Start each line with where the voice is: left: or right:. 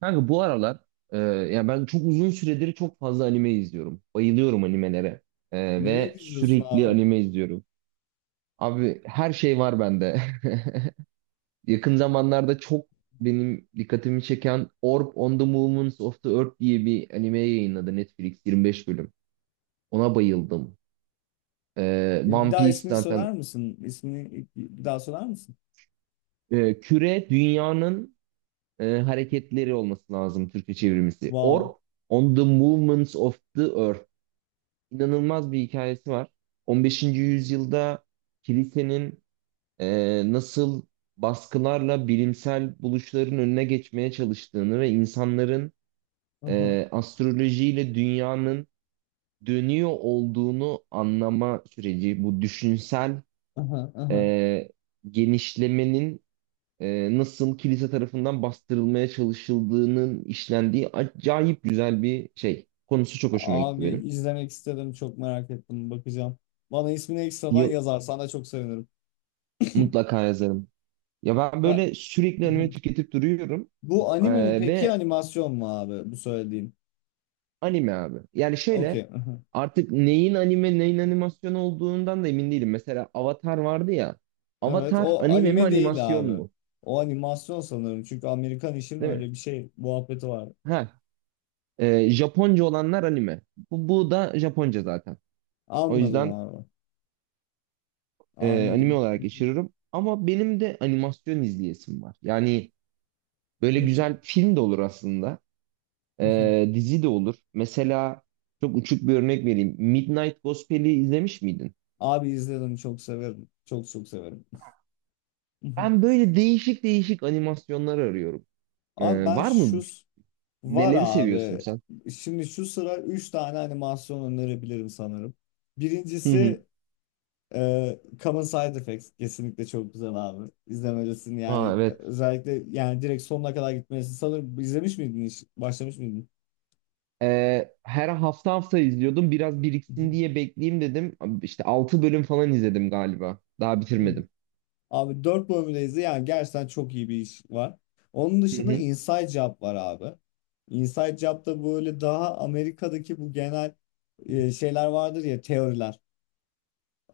right: Kanka bu aralar ya ben çok uzun süredir çok fazla anime izliyorum. Bayılıyorum animelere.
left: Neler
right: Ve
left: izliyorsun
right: sürekli
left: abi?
right: anime izliyorum. Abi her şey var bende. Yakın zamanlarda çok benim dikkatimi çeken Orb on the Movements of the Earth diye bir anime yayınladı Netflix 25 bölüm. Ona bayıldım.
left: Bir
right: One
left: daha
right: Piece
left: ismini söyler
right: zaten.
left: misin? İsmini bir daha söyler misin?
right: Küre dünyanın hareketleri olması lazım Türkçe çevirmesi. Orb
left: Wow.
right: on the Movements of the Earth. İnanılmaz bir hikayesi var. 15. yüzyılda kilisenin nasıl baskılarla bilimsel buluşların önüne geçmeye çalıştığını ve insanların
left: Aha,
right: astrolojiyle dünyanın dönüyor olduğunu anlama süreci, bu düşünsel
left: aha, aha.
right: e, genişlemenin nasıl kilise tarafından bastırılmaya çalışıldığının işlendiği acayip güzel bir şey. Konusu çok hoşuma gitti
left: Abi
right: benim.
left: izlemek istedim. Çok merak ettim. Bakacağım. Bana ismini ekstradan
right: Yo-
left: yazarsan da çok sevinirim.
right: Mutlaka yazarım. Ya ben
left: Ben...
right: böyle sürekli anime tüketip duruyorum.
left: Bu
right: Ee,
left: anime mi peki
right: Ve
left: animasyon mu abi? Bu söylediğin.
right: anime abi. Yani şöyle
left: Okey. aha.
right: artık neyin anime neyin animasyon olduğundan da emin değilim. Mesela Avatar vardı ya.
left: Evet
right: Avatar
left: o
right: anime mi
left: anime değil
right: animasyon
left: abi.
right: mu?
left: O animasyon sanırım. Çünkü Amerikan işin
right: Değil mi?
left: öyle bir şey muhabbeti var.
right: Ha, Japonca olanlar anime. Bu da Japonca zaten. O
left: Anladım
right: yüzden
left: abi.
right: anime
left: Anladım.
right: olarak geçiririm. Ama benim de animasyon izleyesim var. Yani böyle güzel film de olur aslında. Dizi de olur. Mesela çok uçuk bir örnek vereyim. Midnight Gospel'i izlemiş miydin?
left: Abi izledim çok severim. Çok çok severim.
right: Ben böyle değişik değişik animasyonlar arıyorum.
left: Abi ben
right: Var mı?
left: var
right: Neleri seviyorsun
left: abi.
right: sen?
left: Şimdi şu sıra 3 tane animasyon önerebilirim sanırım.
right: Hı hı.
left: Birincisi Common Side Effects. Kesinlikle çok güzel abi. İzlemelisin
right: Ha,
left: yani
right: evet.
left: özellikle yani direkt sonuna kadar gitmelisin. Sanırım izlemiş miydin hiç? Başlamış mıydın?
right: Her hafta izliyordum. Biraz
left: Hı
right: biriksin diye bekleyeyim dedim. İşte 6 bölüm falan izledim galiba. Daha
left: hı.
right: bitirmedim.
left: Abi 4 bölümdeyiz. Yani gerçekten çok iyi bir iş var. Onun
right: Hı
left: dışında
right: hı.
left: Inside Job var abi. Inside Job da böyle daha Amerika'daki bu genel şeyler vardır ya teoriler.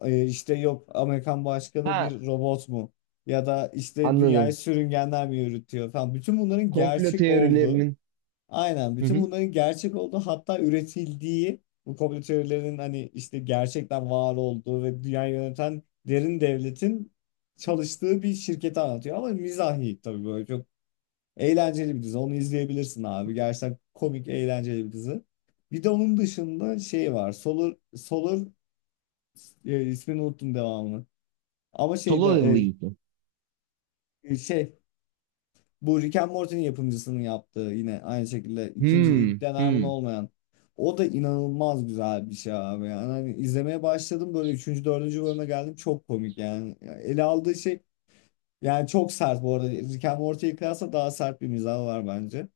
left: E, işte yok Amerikan başkanı
right: Ha,
left: bir robot mu? Ya da işte dünyayı
right: anladım.
left: sürüngenler mi yürütüyor falan. Bütün bunların
right: Komplo
left: gerçek olduğu.
right: teorilerinin.
left: Aynen.
right: Hı
left: Bütün
right: hı.
left: bunların gerçek olduğu hatta üretildiği bu komplo teorilerinin hani işte gerçekten var olduğu ve dünyayı yöneten derin devletin çalıştığı bir şirketi anlatıyor. Ama mizahi tabii böyle çok eğlenceli bir dizi. Onu izleyebilirsin abi. Gerçekten komik, eğlenceli bir dizi. Bir de onun dışında şey var. Solar, Solar ismini unuttum devamını. Ama şeyde
right: Solo Level'ı izledim.
left: e, şey bu Rick and Morty'nin yapımcısının yaptığı yine aynı şekilde ikinci ilk
right: Hmm,
left: deneyimin
right: hmm.
left: olmayan. O da inanılmaz güzel bir şey abi. Yani hani izlemeye başladım böyle üçüncü, dördüncü bölüme geldim. Çok komik yani. Yani ele aldığı şey yani çok sert bu arada. Rick and Morty'ye kıyasla daha sert bir mizahı var bence.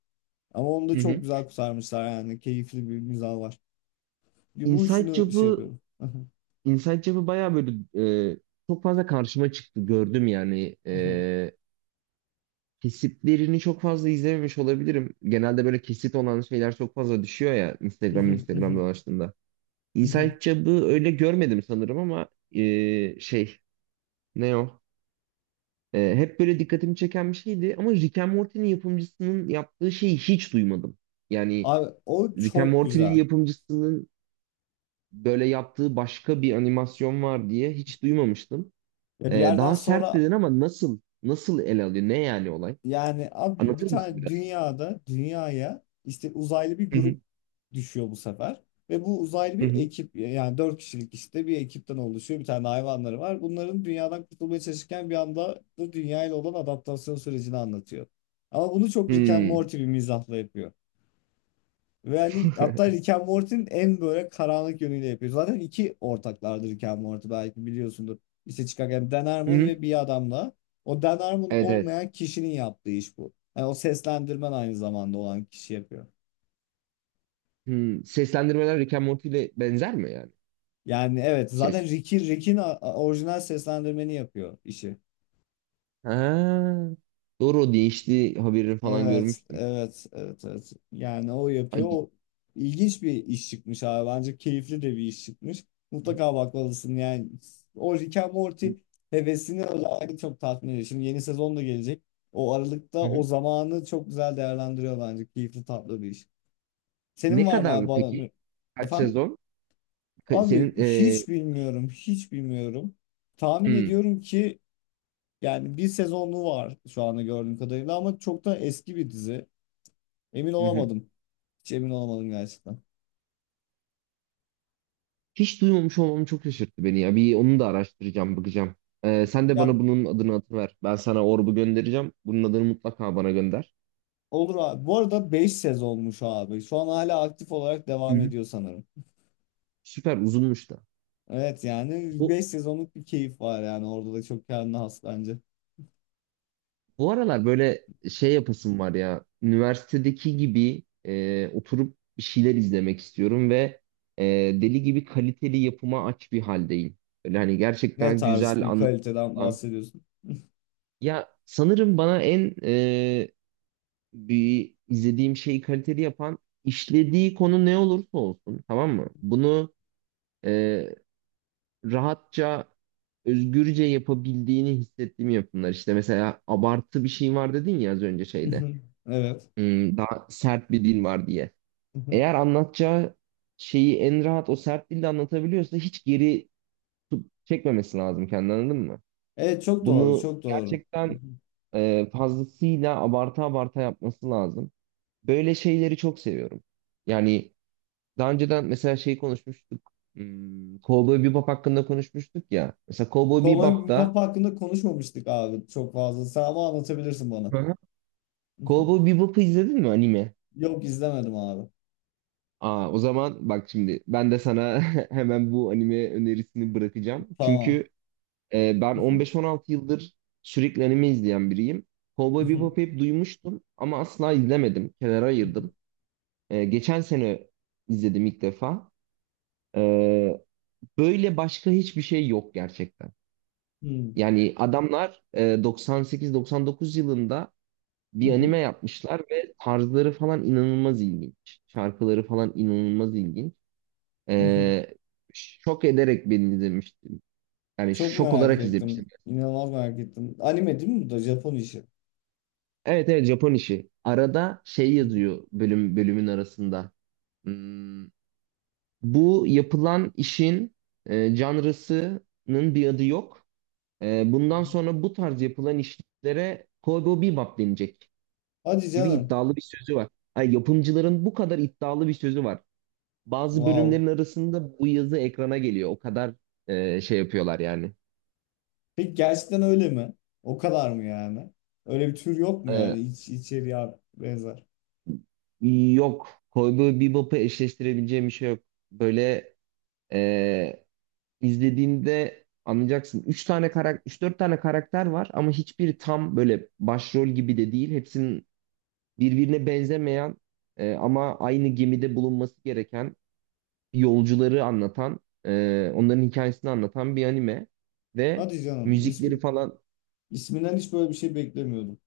left: Ama onu da
right: Hı
left: çok
right: hı.
left: güzel kurtarmışlar yani. Keyifli bir mizahı var. Bu
right: Inside
left: üçünü şey
right: Job'ı
left: yapıyorum.
right: Inside Job'ı bayağı böyle e, çok fazla karşıma çıktı, gördüm yani. Kesitlerini çok fazla izlememiş olabilirim. Genelde böyle kesit olan şeyler çok fazla düşüyor ya Instagram dolaştığında. Inside Job'ı öyle görmedim sanırım. Ama e, şey ne o? Hep böyle dikkatimi çeken bir şeydi, ama Rick and Morty'nin yapımcısının yaptığı şeyi hiç duymadım. Yani
left: Abi o
right: Rick and
left: çok
right: Morty'nin
left: güzel.
right: yapımcısının böyle yaptığı başka bir animasyon var diye hiç duymamıştım.
left: Ya bir yerden
right: Daha sert
left: sonra
right: dedin, ama nasıl ele alıyor? Ne yani olay?
left: yani abi bir
right: Anlatır mısın
left: tane
right: biraz?
left: dünyaya işte uzaylı bir
right: Hı hı
left: grup düşüyor bu sefer. Ve bu uzaylı
right: hı
left: bir
right: hı.
left: ekip yani dört kişilik işte bir ekipten oluşuyor. Bir tane hayvanları var. Bunların dünyadan kurtulmaya çalışırken bir anda da dünyayla olan adaptasyon sürecini anlatıyor. Ama bunu çok Rick and
right: Hmm.
left: Morty bir mizahla yapıyor. Ve hani hatta Rick and Morty'nin en böyle karanlık yönüyle yapıyor. Zaten iki ortaklardır Rick and Morty belki biliyorsundur. İşte çıkarken Dan
right: Hı
left: Harmon
right: hı.
left: ve bir adamla. O Dan Harmon
right: Evet evet.
left: olmayan kişinin yaptığı iş bu. Yani o seslendirmen aynı zamanda olan kişi yapıyor.
right: Hmm. Seslendirmeler Rick and Morty ile benzer mi yani?
left: Yani evet zaten
right: Ses.
left: Rick'in orijinal seslendirmeni yapıyor işi.
right: Ha. Doğru, o değişti haberini falan
left: Evet,
right: görmüştüm.
left: evet, evet, evet. Yani o yapıyor.
right: Ay.
left: O ilginç bir iş çıkmış abi. Bence keyifli de bir iş çıkmış. Mutlaka bakmalısın yani. O Rick and Morty hevesini özellikle çok tatmin ediyor. Şimdi yeni sezon da gelecek. O aralıkta
right: Hı
left: o
right: hı.
left: zamanı çok güzel değerlendiriyor bence. Keyifli tatlı bir iş. Senin
right: Ne
left: var mı abi
right: kadar peki?
left: bana?
right: Kaç
left: Efendim?
right: sezon?
left: Abi
right: Senin
left: hiç bilmiyorum, hiç bilmiyorum. Tahmin
right: hmm.
left: ediyorum ki yani bir sezonlu var şu anda gördüğüm kadarıyla ama çok da eski bir dizi. Emin
right: Hı hı.
left: olamadım. Hiç emin olamadım gerçekten.
right: Hiç duymamış olmam çok şaşırttı beni ya. Bir onu da araştıracağım, bakacağım. Sen de
left: Ya
right: bana bunun adını atıver. Ben sana orbu göndereceğim. Bunun adını mutlaka bana gönder.
left: olur abi. Bu arada 5 sezonmuş abi. Şu an hala aktif olarak devam
right: Hı.
left: ediyor sanırım.
right: Süper uzunmuş da.
left: Evet yani
right: Bu,
left: 5 sezonluk bir keyif var yani orada da çok kendine has bence.
right: bu aralar böyle şey yapasım var ya. Üniversitedeki gibi oturup bir şeyler izlemek istiyorum ve e, deli gibi kaliteli yapıma aç bir haldeyim. Böyle hani
left: Ne
right: gerçekten
left: tarz
right: güzel
left: bir
right: anlatım
left: kaliteden
right: olan.
left: bahsediyorsun?
right: Ya sanırım bana en bir izlediğim şeyi kaliteli yapan, işlediği konu ne olursa olsun, tamam mı? Bunu e, rahatça, özgürce yapabildiğini hissettiğim yapımlar. İşte mesela abartı bir şey var dedin ya az önce şeyde.
left: Evet.
right: Hmm, daha sert bir dil var diye. Eğer anlatacağı şeyi en rahat o sert dilde anlatabiliyorsa hiç geri çekmemesi lazım kendini, anladın mı?
left: Evet çok doğru
right: Bunu
left: çok doğru.
right: gerçekten fazlasıyla abarta abarta yapması lazım. Böyle şeyleri çok seviyorum. Yani daha önceden mesela şey konuşmuştuk. Hmm, Cowboy Bebop hakkında konuşmuştuk ya. Mesela Cowboy
left: Kolay bir
right: Bebop'ta.
left: Papa hakkında konuşmamıştık abi çok fazla. Sen ama anlatabilirsin bana.
right: Hı hı. Cowboy Bebop'u izledin mi, anime?
left: Yok izlemedim abi.
right: Aa, o zaman bak, şimdi ben de sana hemen bu anime önerisini bırakacağım.
left: Tamam.
right: Çünkü ben 15-16 yıldır sürekli anime izleyen biriyim. Cowboy Bebop'u hep duymuştum ama asla izlemedim. Kenara ayırdım. Geçen sene izledim ilk defa. E, Böyle başka hiçbir şey yok gerçekten. Yani adamlar 98-99 yılında bir anime yapmışlar ve tarzları falan inanılmaz ilginç. Şarkıları falan inanılmaz ilginç.
left: Hmm.
right: E, Şok ederek beni izlemiştim. Yani
left: Çok
right: şok
left: merak
right: olarak izlemiştim.
left: ettim. İnanılmaz merak ettim. Anime değil mi bu da? Japon işi.
right: Evet evet, Japon işi. Arada şey
left: Hı hı.
right: yazıyor bölümün arasında. Hmm, bu yapılan işin janrasının bir adı yok. Bundan sonra bu tarz yapılan işlere Cowboy Bebop denecek
left: Hadi
right: gibi
left: canım.
right: iddialı bir sözü var. Ay, yapımcıların bu kadar iddialı bir sözü var. Bazı
left: Wow.
right: bölümlerin arasında bu yazı ekrana geliyor. O kadar yapıyorlar yani.
left: Peki gerçekten öyle mi? O kadar mı yani? Öyle bir tür yok mu
right: Ee,
left: yani içeriye benzer?
right: Yok. Cowboy Bebop'u eşleştirebileceğim bir şey yok. Böyle e, izlediğinde anlayacaksın. 3-4 tane karakter var ama hiçbiri tam böyle başrol gibi de değil. Hepsinin birbirine benzemeyen, ama aynı gemide bulunması gereken yolcuları anlatan, onların hikayesini anlatan bir anime. Ve
left: Hadi canım.
right: müzikleri falan.
left: İsminden hiç böyle bir şey beklemiyordum.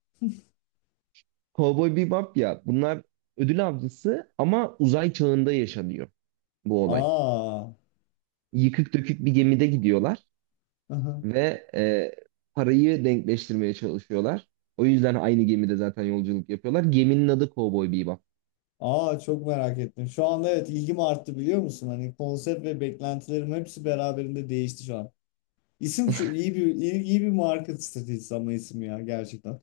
right: Cowboy Bebop, ya bunlar ödül avcısı ama uzay çağında yaşanıyor bu olay.
left: Aa.
right: Yıkık dökük bir gemide gidiyorlar
left: Aha.
right: ve parayı denkleştirmeye çalışıyorlar. O yüzden aynı gemide zaten yolculuk yapıyorlar. Geminin adı Cowboy Bebop.
left: Aa çok merak ettim. Şu anda evet ilgim arttı biliyor musun? Hani konsept ve beklentilerim hepsi beraberinde değişti şu an. İsim şu iyi, iyi bir marka stratejisi ama isim ya gerçekten.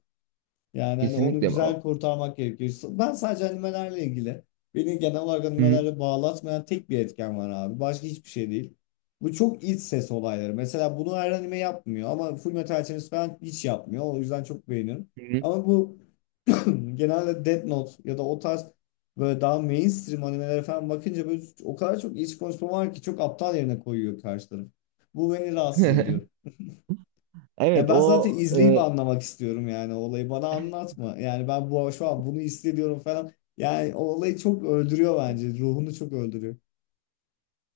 left: Yani hani onu
right: Kesinlikle. Hı
left: güzel kurtarmak gerekiyor. Ben sadece animelerle ilgili beni genel olarak
right: hı.
left: animelerle bağlatmayan tek bir etken var abi. Başka hiçbir şey değil. Bu çok iç ses olayları. Mesela bunu her anime yapmıyor ama Fullmetal Alchemist falan hiç yapmıyor. O yüzden çok beğeniyorum.
right: Hı hı.
left: Ama bu genelde Death Note ya da o tarz böyle daha mainstream animelere falan bakınca böyle o kadar çok iç konuşma var ki çok aptal yerine koyuyor karşı taraf. Bu beni rahatsız ediyor. Ya
right: Evet,
left: ben
right: o
left: zaten izleyip
right: e,
left: anlamak istiyorum yani olayı bana anlatma. Yani ben bu şu an bunu hissediyorum falan. Yani o olayı çok öldürüyor bence. Ruhunu çok öldürüyor.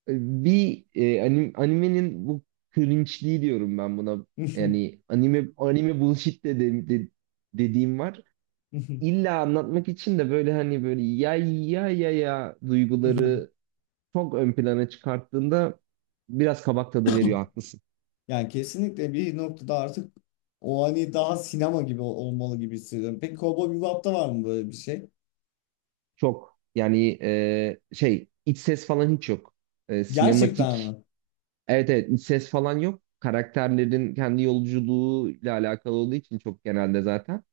right: bir animenin bu cringe'liği diyorum ben buna. Yani anime anime bullshit dediğim var. İlla anlatmak için de böyle hani böyle ya duyguları çok ön plana çıkarttığında biraz kabak tadı veriyor, haklısın.
left: Yani kesinlikle bir noktada artık o hani daha sinema gibi olmalı gibi hissediyorum. Peki Cowboy Bebop'ta var mı böyle bir şey?
right: Çok yani iç ses falan hiç yok.
left: Gerçekten
right: Sinematik,
left: mi?
right: evet evet, iç ses falan yok. Karakterlerin kendi yolculuğuyla alakalı olduğu için çok, genelde zaten.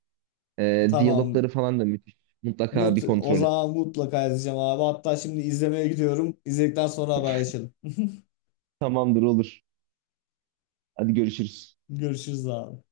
right: Diyalogları
left: Tamam.
right: falan da müthiş. Mutlaka bir
left: O
right: kontrol et.
left: zaman mutlaka izleyeceğim abi. Hatta şimdi izlemeye gidiyorum. İzledikten sonra haberleşelim.
right: Tamamdır, olur. Hadi görüşürüz.
left: Görüşürüz abi.